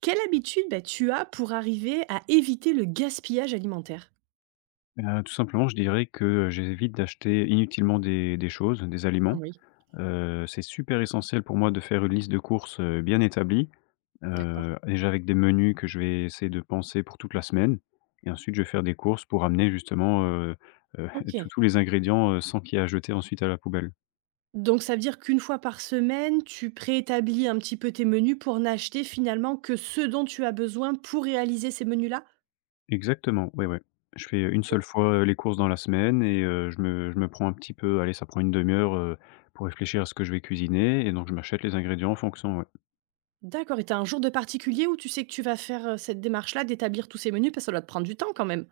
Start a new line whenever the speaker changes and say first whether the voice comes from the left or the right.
right: Quelle habitude, bah, tu as pour arriver à éviter le gaspillage alimentaire?
left: Tout simplement, je dirais que j'évite d'acheter inutilement des choses, des aliments.
right: Oui,
left: C'est super essentiel pour moi de faire une liste de courses, bien établie.
right: d'accord.
left: Déjà avec des menus que je vais essayer de penser pour toute la semaine, et ensuite je vais faire des courses pour amener justement, heu, tous
right: OK.
left: tous les ingrédients, sans qu'il y ait à jeter ensuite à la poubelle.
right: Donc ça veut dire qu'une fois par semaine, tu préétablis un petit peu tes menus pour n'acheter finalement que ce dont tu as besoin pour réaliser ces menus-là?
left: Exactement, ouais, ouais. Je fais une
right: Et
left: seule fois, les courses dans la semaine, et je me prends un petit peu, allez, ça prend une demi heure, pour réfléchir à ce que je vais cuisiner, et donc je m'achète les ingrédients en fonction, ouais.
right: d'accord, et tu as un jour de particulier où tu sais que tu vas faire, cette démarche-là d'établir tous ces menus? Parce que ça doit te prendre du temps quand même?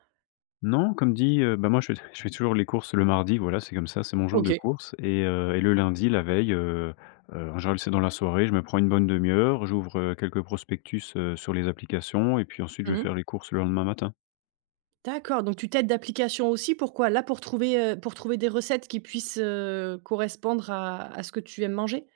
left: Non, comme dit, bah, moi, je fais je fais toujours les courses le mardi, voilà, c'est comme ça, c'est mon jour de
right: OK.
left: courses. Et le lundi, la veille, en général, c'est dans la soirée, je me prends une bonne demi heure, j'ouvre, quelques prospectus, sur les applications, et puis ensuite je vais
right: Mmh.
left: faire les courses le lendemain matin.
right: D'accord, donc tu t'aides d'applications aussi, pourquoi? Là pour trouver, des recettes qui puissent, correspondre à ce que tu aimes manger?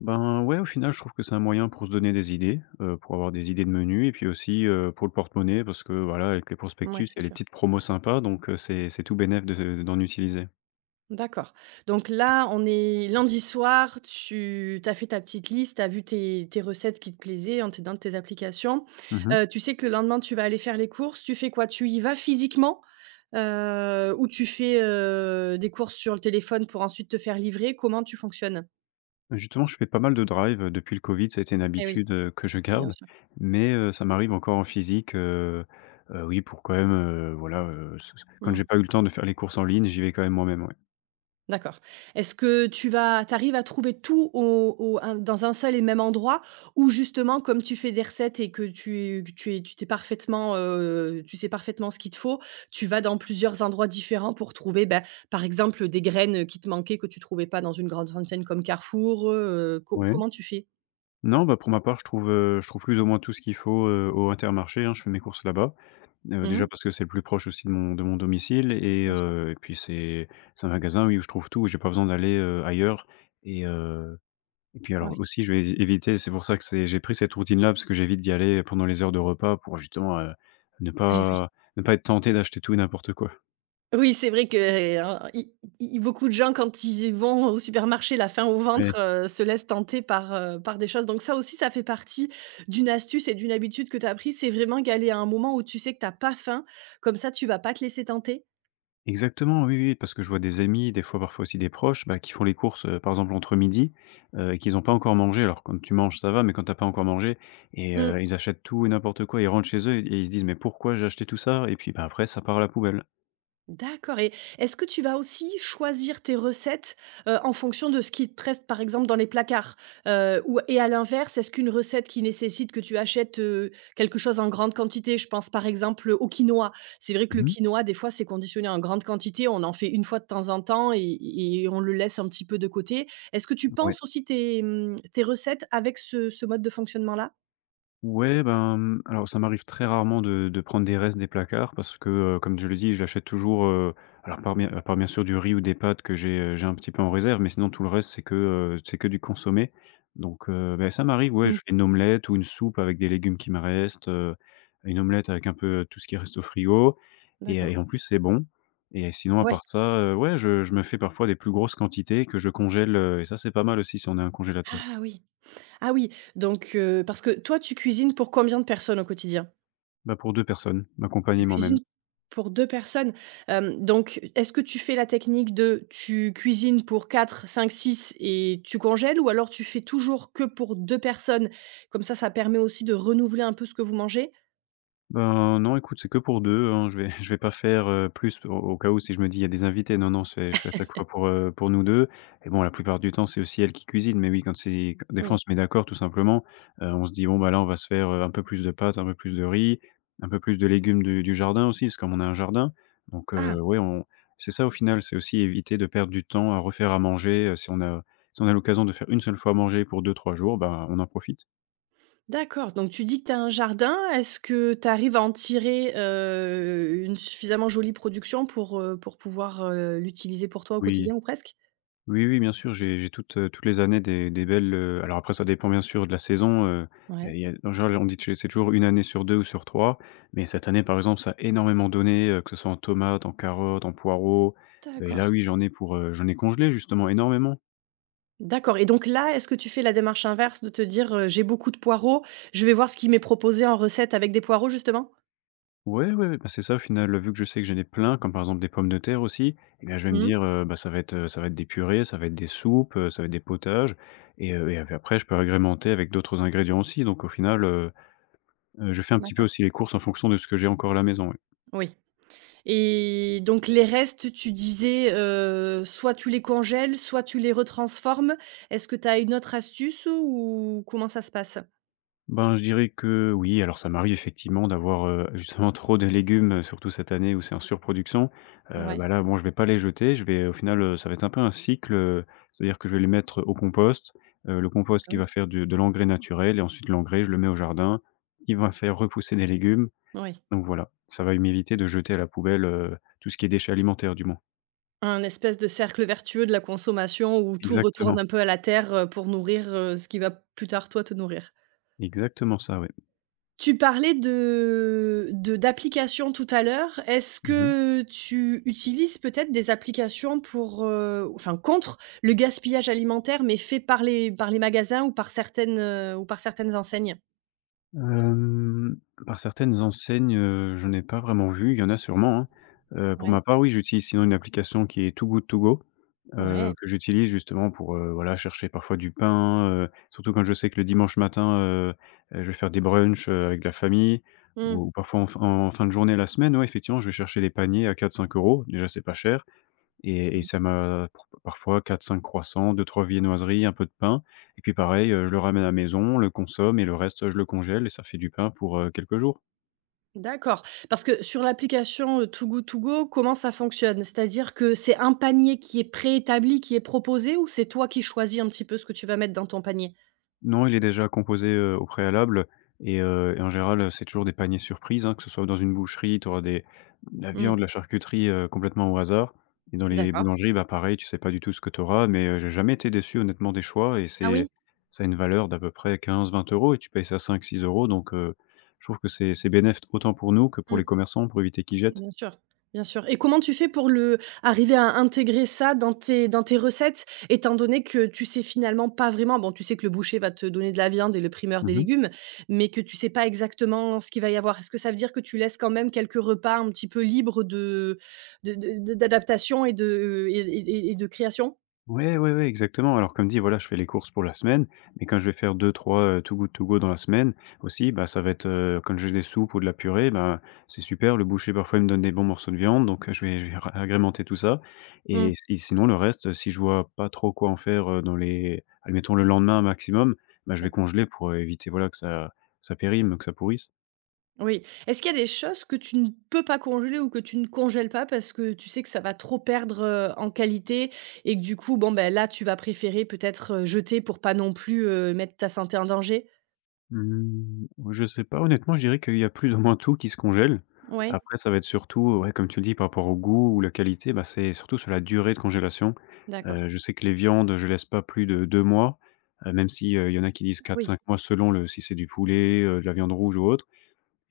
left: Ben, ouais, au final, je trouve que c'est un moyen pour se donner des idées, pour avoir des idées de menus, et puis aussi, pour le porte-monnaie, parce que, voilà, avec les
right: Mouais,
left: prospectus, il y
right: c'est
left: a les
right: sûr.
left: petites promos sympas, donc c'est tout bénéf de d'en utiliser.
right: D'accord. Donc là, on est lundi soir, tu as fait ta petite liste, tu as vu tes recettes qui te plaisaient en t'aidant de tes applications.
left: Mmh.
right: Tu sais que le lendemain, tu vas aller faire les courses. Tu fais quoi? Tu y vas physiquement, ou tu fais, des courses sur le téléphone pour ensuite te faire livrer? Comment tu fonctionnes?
left: Justement, je fais pas mal de drive, depuis le Covid, ça a été une
right: Eh oui.
left: habitude, que je
right: Bien
left: garde,
right: sûr.
left: mais ça m'arrive encore en physique, oui, pour quand même, voilà, ce quand
right: Mmh.
left: j'ai pas eu le temps de faire les courses en ligne, j'y vais quand même moi-même, ouais.
right: D'accord. Est-ce que tu arrives à trouver tout au au un dans un seul et même endroit? Ou justement, comme tu fais des recettes et que tu es tu t'es parfaitement, tu sais parfaitement ce qu'il te faut, tu vas dans plusieurs endroits différents pour trouver, bah, par exemple, des graines, qui te manquaient, que tu trouvais pas dans une grande enseigne comme Carrefour? Co
left: Ouais.
right: comment tu fais?
left: Non, bah, pour ma part, je trouve plus ou moins tout ce qu'il faut, au Intermarché, hein. Je fais mes courses là-bas, déjà
right: Mmh.
left: parce que c'est le plus proche aussi de mon domicile,
right: Bien sûr.
left: et puis c'est un magasin, oui, où je trouve tout, j'ai pas besoin d'aller, ailleurs. et heu Et puis
right: Ouais.
left: alors aussi, je vais éviter c'est pour ça que c'est j'ai pris cette routine-là, parce que j'évite d'y aller pendant les heures de repas, pour justement, ne
right: Eh oui.
left: pas ne pas être tenté d'acheter tout et n'importe quoi.
right: Oui, c'est vrai que, en i i beaucoup de gens quand ils vont au supermarché la faim au
left: Ouais,
right: ventre, se laissent tenter par, par des choses. Donc ça aussi, ça fait partie d'une astuce et d'une habitude que tu as pris, c'est vraiment y aller à un moment où tu sais que tu as pas faim, comme ça tu vas pas te laisser tenter?
left: exactement, oui, oui, parce que je vois des amis, des fois parfois aussi des proches, bah, qui font les courses, par exemple entre midi, et qu'ils n'ont pas encore mangé. Alors quand tu manges, ça va, mais quand t'as pas encore mangé,
right: Mmh.
left: ils achètent tout et n'importe quoi, ils rentrent chez eux, et ils se disent: «Mais pourquoi j'ai acheté tout ça?» Et puis, bah, après ça part à la poubelle.
right: D'accord, et est-ce que tu vas aussi choisir tes recettes, en fonction de ce qui te reste, par exemple, dans les placards? Ou et à l'inverse, est-ce qu'une recette qui nécessite que tu achètes, quelque chose en grande quantité, je pense, par exemple, au quinoa. C'est vrai que le
left: Mmh.
right: quinoa, des fois, c'est conditionné en grande quantité, on en fait une fois de temps en temps et on le laisse un petit peu de côté. Est-ce que tu
left: Ouais.
right: penses aussi tes recettes avec ce mode de fonctionnement-là?
left: Ouais, ben, alors ça m'arrive très rarement de prendre des restes des placards parce que, comme je le dis, j'achète toujours, alors par, part bien à part bien sûr, du riz ou des pâtes que j'ai un petit peu en réserve, mais sinon tout le reste, c'est que du consommé. Donc, beh, ça m'arrive, ouais, je
right: Mmh,
left: fais une omelette ou une soupe avec des légumes qui me restent, une omelette avec un peu tout ce qui reste au frigo. et
right: d'accord.
left: et en plus c'est bon. Et sinon, à
right: Oui.
left: part ça, ouais, je me fais parfois des plus grosses quantités que je congèle, et ça c'est pas mal aussi si on a un congélateur.
right: Ah oui. Ah oui, donc parce que toi, tu cuisines pour combien de personnes au quotidien?
left: Bah, pour 2 personnes, ma compagne
right: Tu
left: et moi-même.
right: cuisines pour 2 personnes? Donc est-ce que tu fais la technique de tu cuisines pour quatre, cinq, six et tu congèles, ou alors tu fais toujours que pour 2 personnes? Comme ça permet aussi de renouveler un peu ce que vous mangez?
left: Ben, non, écoute, c'est que pour deux, hein. Je vais Je vais pas faire, plus au cas où si je me dis: «Il y a des invités». Non, non, c'est je fais à chaque fois pour nous 2. Et bon, la plupart du temps, c'est aussi elle qui cuisine, mais oui, quand c'est q des fois, on
right: Oui.
left: se met d'accord tout simplement. On se dit: «Bon, bah, là, on va se faire, un peu plus de pâtes, un peu plus de riz, un peu plus de légumes du jardin aussi», parce que comme on a un jardin, donc
right: Ah,
left: ouais, on c'est ça au final, c'est aussi éviter de perdre du temps à refaire à manger, si on a l'occasion de faire une seule fois à manger pour deux trois jours, ben, on en profite.
right: d'accord, donc tu dis que tu as un jardin. Est-ce que tu arrives à en tirer, une suffisamment jolie production pour, pour pouvoir, l'utiliser pour toi au
left: Oui.
right: quotidien ou presque?
left: Oui, oui, bien sûr, j'ai toutes les années des belles, alors après ça dépend bien sûr de la saison. Il y a
right: Ouais.
left: il y a en général on dit que c'est toujours une année sur 2 ou sur 3. Mais cette année par exemple ça a énormément donné, que ce soit en tomates, en carottes, en poireaux. Et là
right: D'accord.
left: oui, j'en ai congelé justement énormément.
right: D'accord, et donc là, est-ce que tu fais la démarche inverse de te dire: «J'ai beaucoup de poireaux, je vais voir ce qui m'est proposé en recette avec des poireaux», justement?
left: Ouais, ouais, ouais, bah, c'est ça au final, vu que je sais que j'en ai plein, comme par exemple des pommes de terre aussi. Et bien, je vais me
right: Mmh.
left: dire, bah, ça va être des purées, ça va être des soupes, ça va être des potages, et après je peux agrémenter avec d'autres ingrédients aussi. Donc au final, je fais un petit peu
right: D'accord,
left: aussi les courses en fonction de ce que j'ai encore à la maison, ouais.
right: oui, et donc les restes, tu disais, soit tu les congèles, soit tu les retransformes. Est-ce que tu as une autre astuce, ou comment ça se passe?
left: Ben, je dirais que oui. Alors ça m'arrive effectivement d'avoir, justement, trop de légumes, surtout cette année où c'est en surproduction. Bah,
right: Ouais.
left: là, bon, je vais pas les jeter. Je vais Au final, ça va être un peu un cycle, c'est-à-dire que je vais les mettre au compost, le compost
right: Ah
left: qui
right: oui?
left: va faire du de l'engrais naturel, et ensuite l'engrais, je le mets au jardin, qui va faire repousser des légumes.
right: Oui,
left: Donc voilà, ça va m'éviter de jeter à la poubelle, tout ce qui est déchets alimentaires, du moins.
right: un espèce de cercle vertueux de la consommation où tout retourne
left: Exactement,
right: un peu à la terre, pour nourrir, ce qui va plus tard, toi, te nourrir.
left: exactement ça, ouais.
right: Tu parlais de d'applications tout à l'heure. Est-ce
left: Mmh mh.
right: que tu utilises peut-être des applications pour, enfin contre le gaspillage alimentaire, mais fait par les magasins ou par certaines enseignes?
left: Hem, Par certaines enseignes, j'en ai pas vraiment vu. Il y en a sûrement, hein. Pour
right: Ouais.
left: ma part, oui, j'utilise sinon une application qui est Too Good To Go,
right: Ouais.
left: que j'utilise justement pour, voilà, chercher parfois du pain, surtout quand je sais que le dimanche matin, je vais faire des brunchs, avec la famille, ou
right: Mmh.
left: ou parfois en fin de journée la semaine, ouais, effectivement, je vais chercher des paniers à quatre cinq euros. Déjà, c'est pas cher,
right: Mmh.
left: parfois quatre cinq croissants, deux trois viennoiseries, un peu de pain. Et puis pareil, je le ramène à la maison, on le consomme, et le reste, je le congèle, et ça fait du pain pour, quelques jours.
right: D'accord. Parce que sur l'application, Too Good To Go, comment ça fonctionne? C'est-à-dire que c'est un panier qui est préétabli, qui est proposé, ou c'est toi qui choisis un petit peu ce que tu vas mettre dans ton panier?
left: Non, il est déjà composé, au préalable. Et en général, c'est toujours des paniers surprises, hein. Que ce soit dans une boucherie, tu auras des de la viande, de
right: Mmh.
left: la charcuterie, complètement au hasard. Et dans les
right: D'accord.
left: boulangeries, bah, pareil, tu sais pas du tout ce que tu auras, mais j'ai jamais été déçu honnêtement des choix. et
right: Ah
left: c'est
right: oui?
left: ça a une valeur d'à peu près 15 20 €, et tu payes ça 5 6 €, donc je trouve que c'est bénéf, autant pour nous que pour
right: Mmh.
left: les commerçants, pour éviter qu'ils jettent.
right: Bien sûr, bien sûr, et comment tu fais pour le arriver à intégrer ça dans tes recettes? Étant donné que tu sais finalement pas vraiment bon, tu sais que le boucher va te donner de la viande et le primeur des
left: Mmh.
right: légumes, mais que tu sais pas exactement ce qu'il va y avoir. Est-ce que ça veut dire que tu laisses quand même quelques repas un petit peu libres de d'adaptation et de création?
left: Ouais, ouais, ouais, exactement. Alors comme dit, voilà, je fais les courses pour la semaine, mais quand je vais faire deux, trois, Too Good To Go dans la semaine aussi, bah, ça va être, quand j'ai des soupes ou de la purée, bah, c'est super. Le boucher parfois il me donne des bons morceaux de viande, donc je vais ra agrémenter tout ça. et
right: Mmh,
left: et sinon le reste, si je vois pas trop quoi en faire, dans les, admettons, le lendemain maximum, bah, je vais
right: d'accord.
left: congeler pour éviter, voilà, que ça périme, que ça pourrisse.
right: Oui. Est-ce qu'il y a des choses que tu ne peux pas congeler ou que tu ne congèles pas parce que tu sais que ça va trop perdre, en qualité, et que du coup, bon, ben, là, tu vas préférer peut-être, jeter pour pas non plus, mettre ta santé en danger?
left: Mmh, je sais pas, honnêtement, je dirais qu'il y a plus ou moins tout qui se congèle.
right: Ouais,
left: Après, ça va être surtout, ouais, comme tu le dis, par rapport au goût ou la qualité, bah, c'est surtout sur la durée de congélation.
right: d'accord.
left: Je sais que les viandes, je laisse pas plus de 2 mois, même si, il y en a qui disent
right: Ah
left: quatre,
right: oui,
left: cinq mois selon le si c'est du poulet, de la viande rouge ou autre.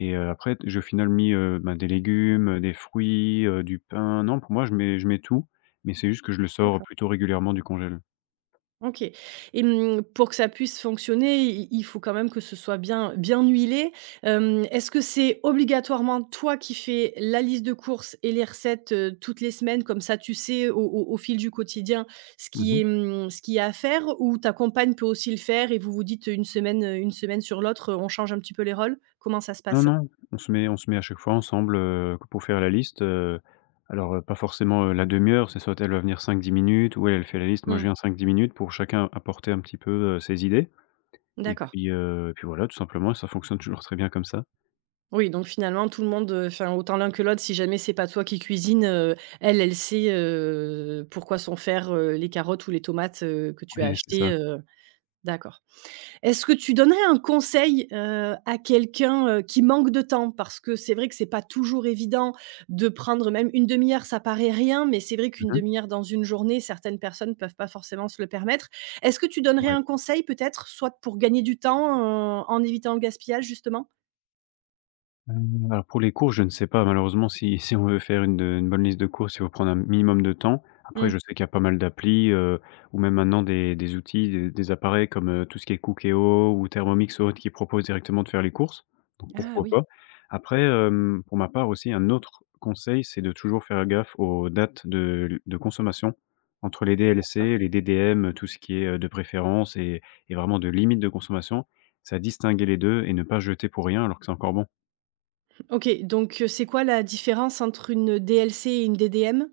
left: Après, ben, des légumes, des fruits, du pain. Non, pour moi, je mets tout, mais c'est juste que je le sors
right: d'accord.
left: plutôt régulièrement du congèle.
right: OK, et mmh, pour que ça puisse fonctionner, i il faut quand même que ce soit bien bien huilé. Est-ce que c'est obligatoirement toi qui fais la liste de courses et les recettes, toutes les semaines? Comme ça, tu sais au fil du quotidien ce
left: Mmh
right: qui est, mmh, ce qu'il y a à faire, ou ta compagne peut aussi le faire et vous vous dites, une semaine sur l'autre, on change un petit peu les rôles? Comment ça se
left: Non,
right: passe?
left: non, on se met à chaque fois ensemble, pour faire la liste, alors, pas forcément, la demi heure, c'est soit elle va venir cinq dix minutes ou elle, elle fait la liste, moi je
right: Mmh,
left: viens cinq dix minutes pour chacun apporter un petit peu, ses idées et
right: d'accord.
left: puis, voilà, tout simplement ça fonctionne toujours très bien comme ça.
right: Oui, donc finalement tout le monde, enfin autant l'un que l'autre, si jamais c'est pas toi qui cuisines, elle, elle sait, pourquoi sont faire, les carottes ou les tomates, que tu as
left: Oui, c'est
right: achetées,
left: ça.
right: heu D'accord. Est-ce que tu donnerais un conseil, à quelqu'un, qui manque de temps? Parce que c'est vrai que c'est pas toujours évident de prendre même une demi heure, ça paraît rien, mais c'est vrai qu'une
left: Mmh.
right: demi heure dans une journée, certaines personnes peuvent pas forcément se le permettre. Est-ce que tu donnerais
left: Ouais.
right: un conseil peut-être, soit pour gagner du temps, en évitant le gaspillage justement?
left: Alors pour les courses, je ne sais pas malheureusement si si on veut faire une bonne liste de courses, il faut prendre un minimum de temps. Après
right: Mmh.
left: je sais qu'il y a pas mal d'applis, ou même maintenant des outils, des appareils comme, tout ce qui est Cookéo ou Thermomix ou autre qui proposent directement de faire les courses, donc
right: Ah
left: pourquoi
right: oui,
left: pas. Après, pour ma part aussi un autre conseil, c'est de toujours faire gaffe aux dates de l de consommation entre les DLC, les DDM, tout ce qui est, de préférence et vraiment de limite de consommation. C'est à distinguer les 2 et ne pas jeter pour rien alors que c'est encore bon.
right: OK, donc c'est quoi la différence entre une DLC et une DDM?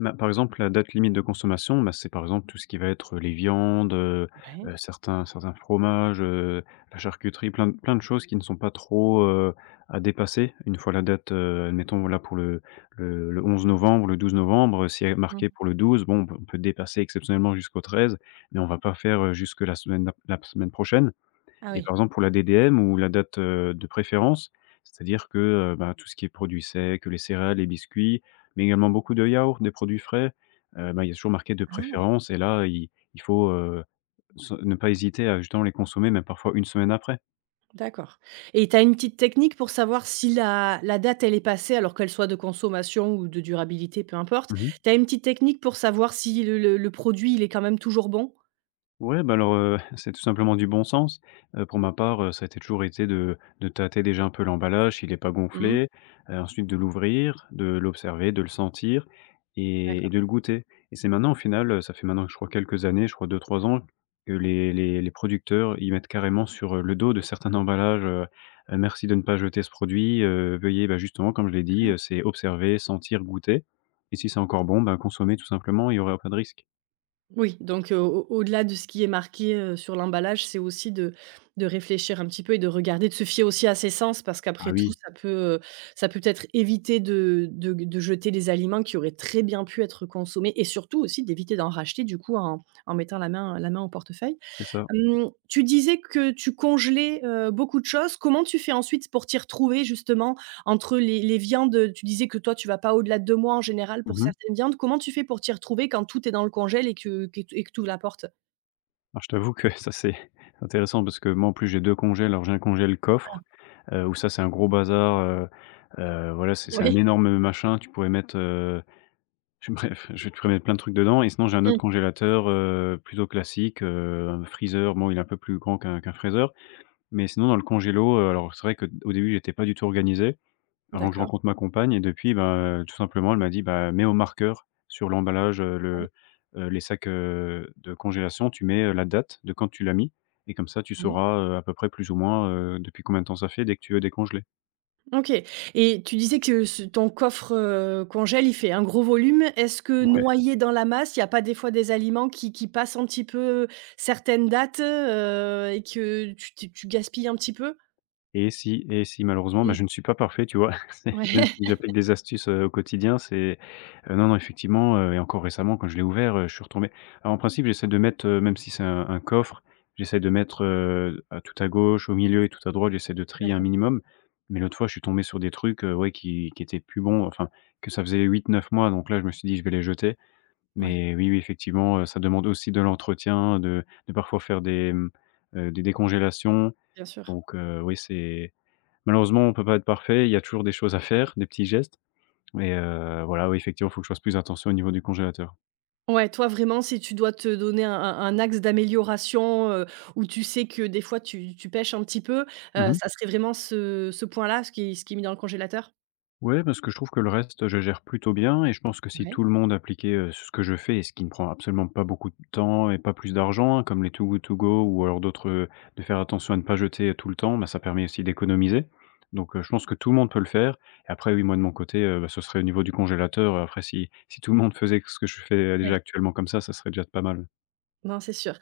left: Bah, par exemple, la date limite de consommation, bah, c'est par exemple tout ce qui va être les viandes,
right: Ouais.
left: certains fromages, la charcuterie, plein de choses qui ne sont pas trop, à dépasser. Une fois la date, admettons là pour le 11 novembre, le 12 novembre, si elle est
right: Mmh.
left: marquée pour le 12, bon, on peut dépasser exceptionnellement jusqu'au 13, mais on va pas faire, jusque la semaine prochaine.
right: Ah
left: Et
right: oui.
left: par exemple pour la DDM ou la date, de préférence, c'est-à-dire que, ben, tout ce qui est produits secs, les céréales, les biscuits, mais également beaucoup de yaourts, des produits frais, ben, il y a toujours marqué de
right: Ah!
left: préférence et là, il faut, se ne pas hésiter à justement les consommer même parfois une semaine après.
right: D'accord, et tu as une petite technique pour savoir si la date, elle est passée, alors qu'elle soit de consommation ou de durabilité, peu importe.
left: Mmh.
right: Tu as une petite technique pour savoir si le produit, il est quand même toujours bon?
left: Ouais, bah, alors, c'est tout simplement du bon sens. Pour ma part, ça a été toujours été de tâter déjà un peu l'emballage, s'il est pas
right: Mmh.
left: gonflé, ensuite de l'ouvrir, de l'observer, de le sentir et
right: D'accord.
left: de le goûter et c'est maintenant au final, ça fait maintenant je crois quelques années, je crois deux trois ans que les producteurs, y mettent carrément sur, le dos de certains emballages, «Merci de ne pas jeter ce produit, veuillez», bah, justement comme je l'ai dit, c'est observer, sentir, goûter et si c'est encore bon, bah, consommer tout simplement, il y aura pas de risque.
right: Oui, donc au au-delà de ce qui est marqué, sur l'emballage, c'est aussi de réfléchir un petit peu et de regarder, de se fier aussi à ses sens, parce
left: Ah
right: qu'après tout
left: oui,
right: ça peut, ça peut peut-être éviter de jeter des aliments qui auraient très bien pu être consommés, et surtout aussi d'éviter d'en racheter du coup en mettant la main au portefeuille.
left: c'est ça.
right: Tu disais que tu congelais, beaucoup de choses. Comment tu fais ensuite pour t'y retrouver justement entre les viandes, tu disais que toi tu vas pas au-delà de 2 mois en général pour
left: Mmh.
right: certaines viandes. Comment tu fais pour t'y retrouver quand tout est dans le congèle et que tu ouvres la porte?
left: Alors je t'avoue que ça c'est intéressant parce que moi en plus j'ai 2 congés, alors j'ai un congé le coffre, où ça c'est un gros bazar, voilà c'est un
right: Oui.
left: énorme machin, tu pourrais mettre, je bref, je pourrais mettre plein de trucs dedans et sinon j'ai un autre
right: Mmh.
left: congélateur, plutôt classique, un freezer, bon il est un peu plus grand qu'un freezer, mais sinon dans le congélo, alors c'est vrai que au début j'étais pas du tout organisé avant que je
right: D'accord.
left: rencontre ma compagne et depuis, bah, tout simplement, elle m'a dit: «Bah, mets au marqueur sur l'emballage,
right: Ah oui.
left: les sacs, de congélation, tu mets, la date de quand tu l'as mis et comme ça tu
right: Mmh.
left: sauras, à peu près plus ou moins, depuis combien de temps ça fait dès que tu veux décongeler».
right: OK, et tu disais que ce ton coffre, congèle, il fait un gros volume. Est-ce que
left: Ouais.
right: noyé dans la masse, il n'y a pas des fois des aliments qui passent un petit peu certaines dates, et que tu gaspilles un petit peu?
left: Et si malheureusement, bah,
right: Mmh.
left: je ne suis pas parfait, tu vois? C'est même
right: Ouais.
left: si j'applique des astuces, au quotidien, c'est non, non, effectivement, et encore récemment quand je l'ai ouvert, je suis retombé, alors en principe, j'essaie de mettre, même si c'est un coffre, j'essaie de mettre, à tout à gauche, au milieu et tout à droite, j'essaie de trier un
right: D'accord,
left: minimum. Mais l'autre fois, je suis tombé sur des trucs, ouais, qui étaient plus bons, enfin, que ça faisait huit, neuf mois, donc là, je me suis dit: «Je vais les jeter».
right: ouais.
left: Mais oui, oui, effectivement, ça demande aussi de l'entretien, de parfois faire des, des décongélations,
right: Bien sûr.
left: donc oui, c'est malheureusement, on peut pas être parfait, il y a toujours des choses à faire, des petits gestes, mais voilà, oui, effectivement, faut que je fasse plus attention au niveau du congélateur.
right: Ouais, toi vraiment, si tu dois te donner un axe d'amélioration, où tu sais que des fois tu pèches un petit peu,
left: Mmh
right: ça
left: mh.
right: serait vraiment ce point-là, ce qui est mis dans le congélateur?
left: Ouais, parce que je trouve que le reste, je gère plutôt bien et je pense que si
right: Ouais.
left: tout le monde appliquait, ce que je fais et ce qui ne prend absolument pas beaucoup de temps et pas plus d'argent, hein, comme les Too Good To Go ou alors d'autres, de faire attention à ne pas jeter, tout le temps, bah, ça permet aussi d'économiser. Donc je pense que tout le monde peut le faire et après oui, moi de mon côté, bah, ce serait au niveau du congélateur, après si tout le monde faisait que ce que je fais,
right: Oui,
left: déjà actuellement comme ça serait déjà pas mal.
right: non, c'est sûr.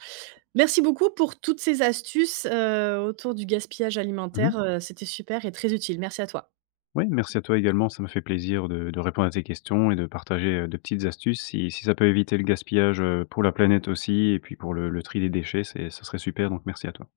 right: Merci beaucoup pour toutes ces astuces, autour du gaspillage
left: Mmh mh.
right: alimentaire, c'était super et très utile. Merci à toi.
left: Oui, merci à toi également, ça m'a fait plaisir de répondre à tes questions et de partager, de petites astuces. Si ça peut éviter le gaspillage, pour la planète aussi et puis pour le tri des déchets, c'est ça serait super, donc merci à toi.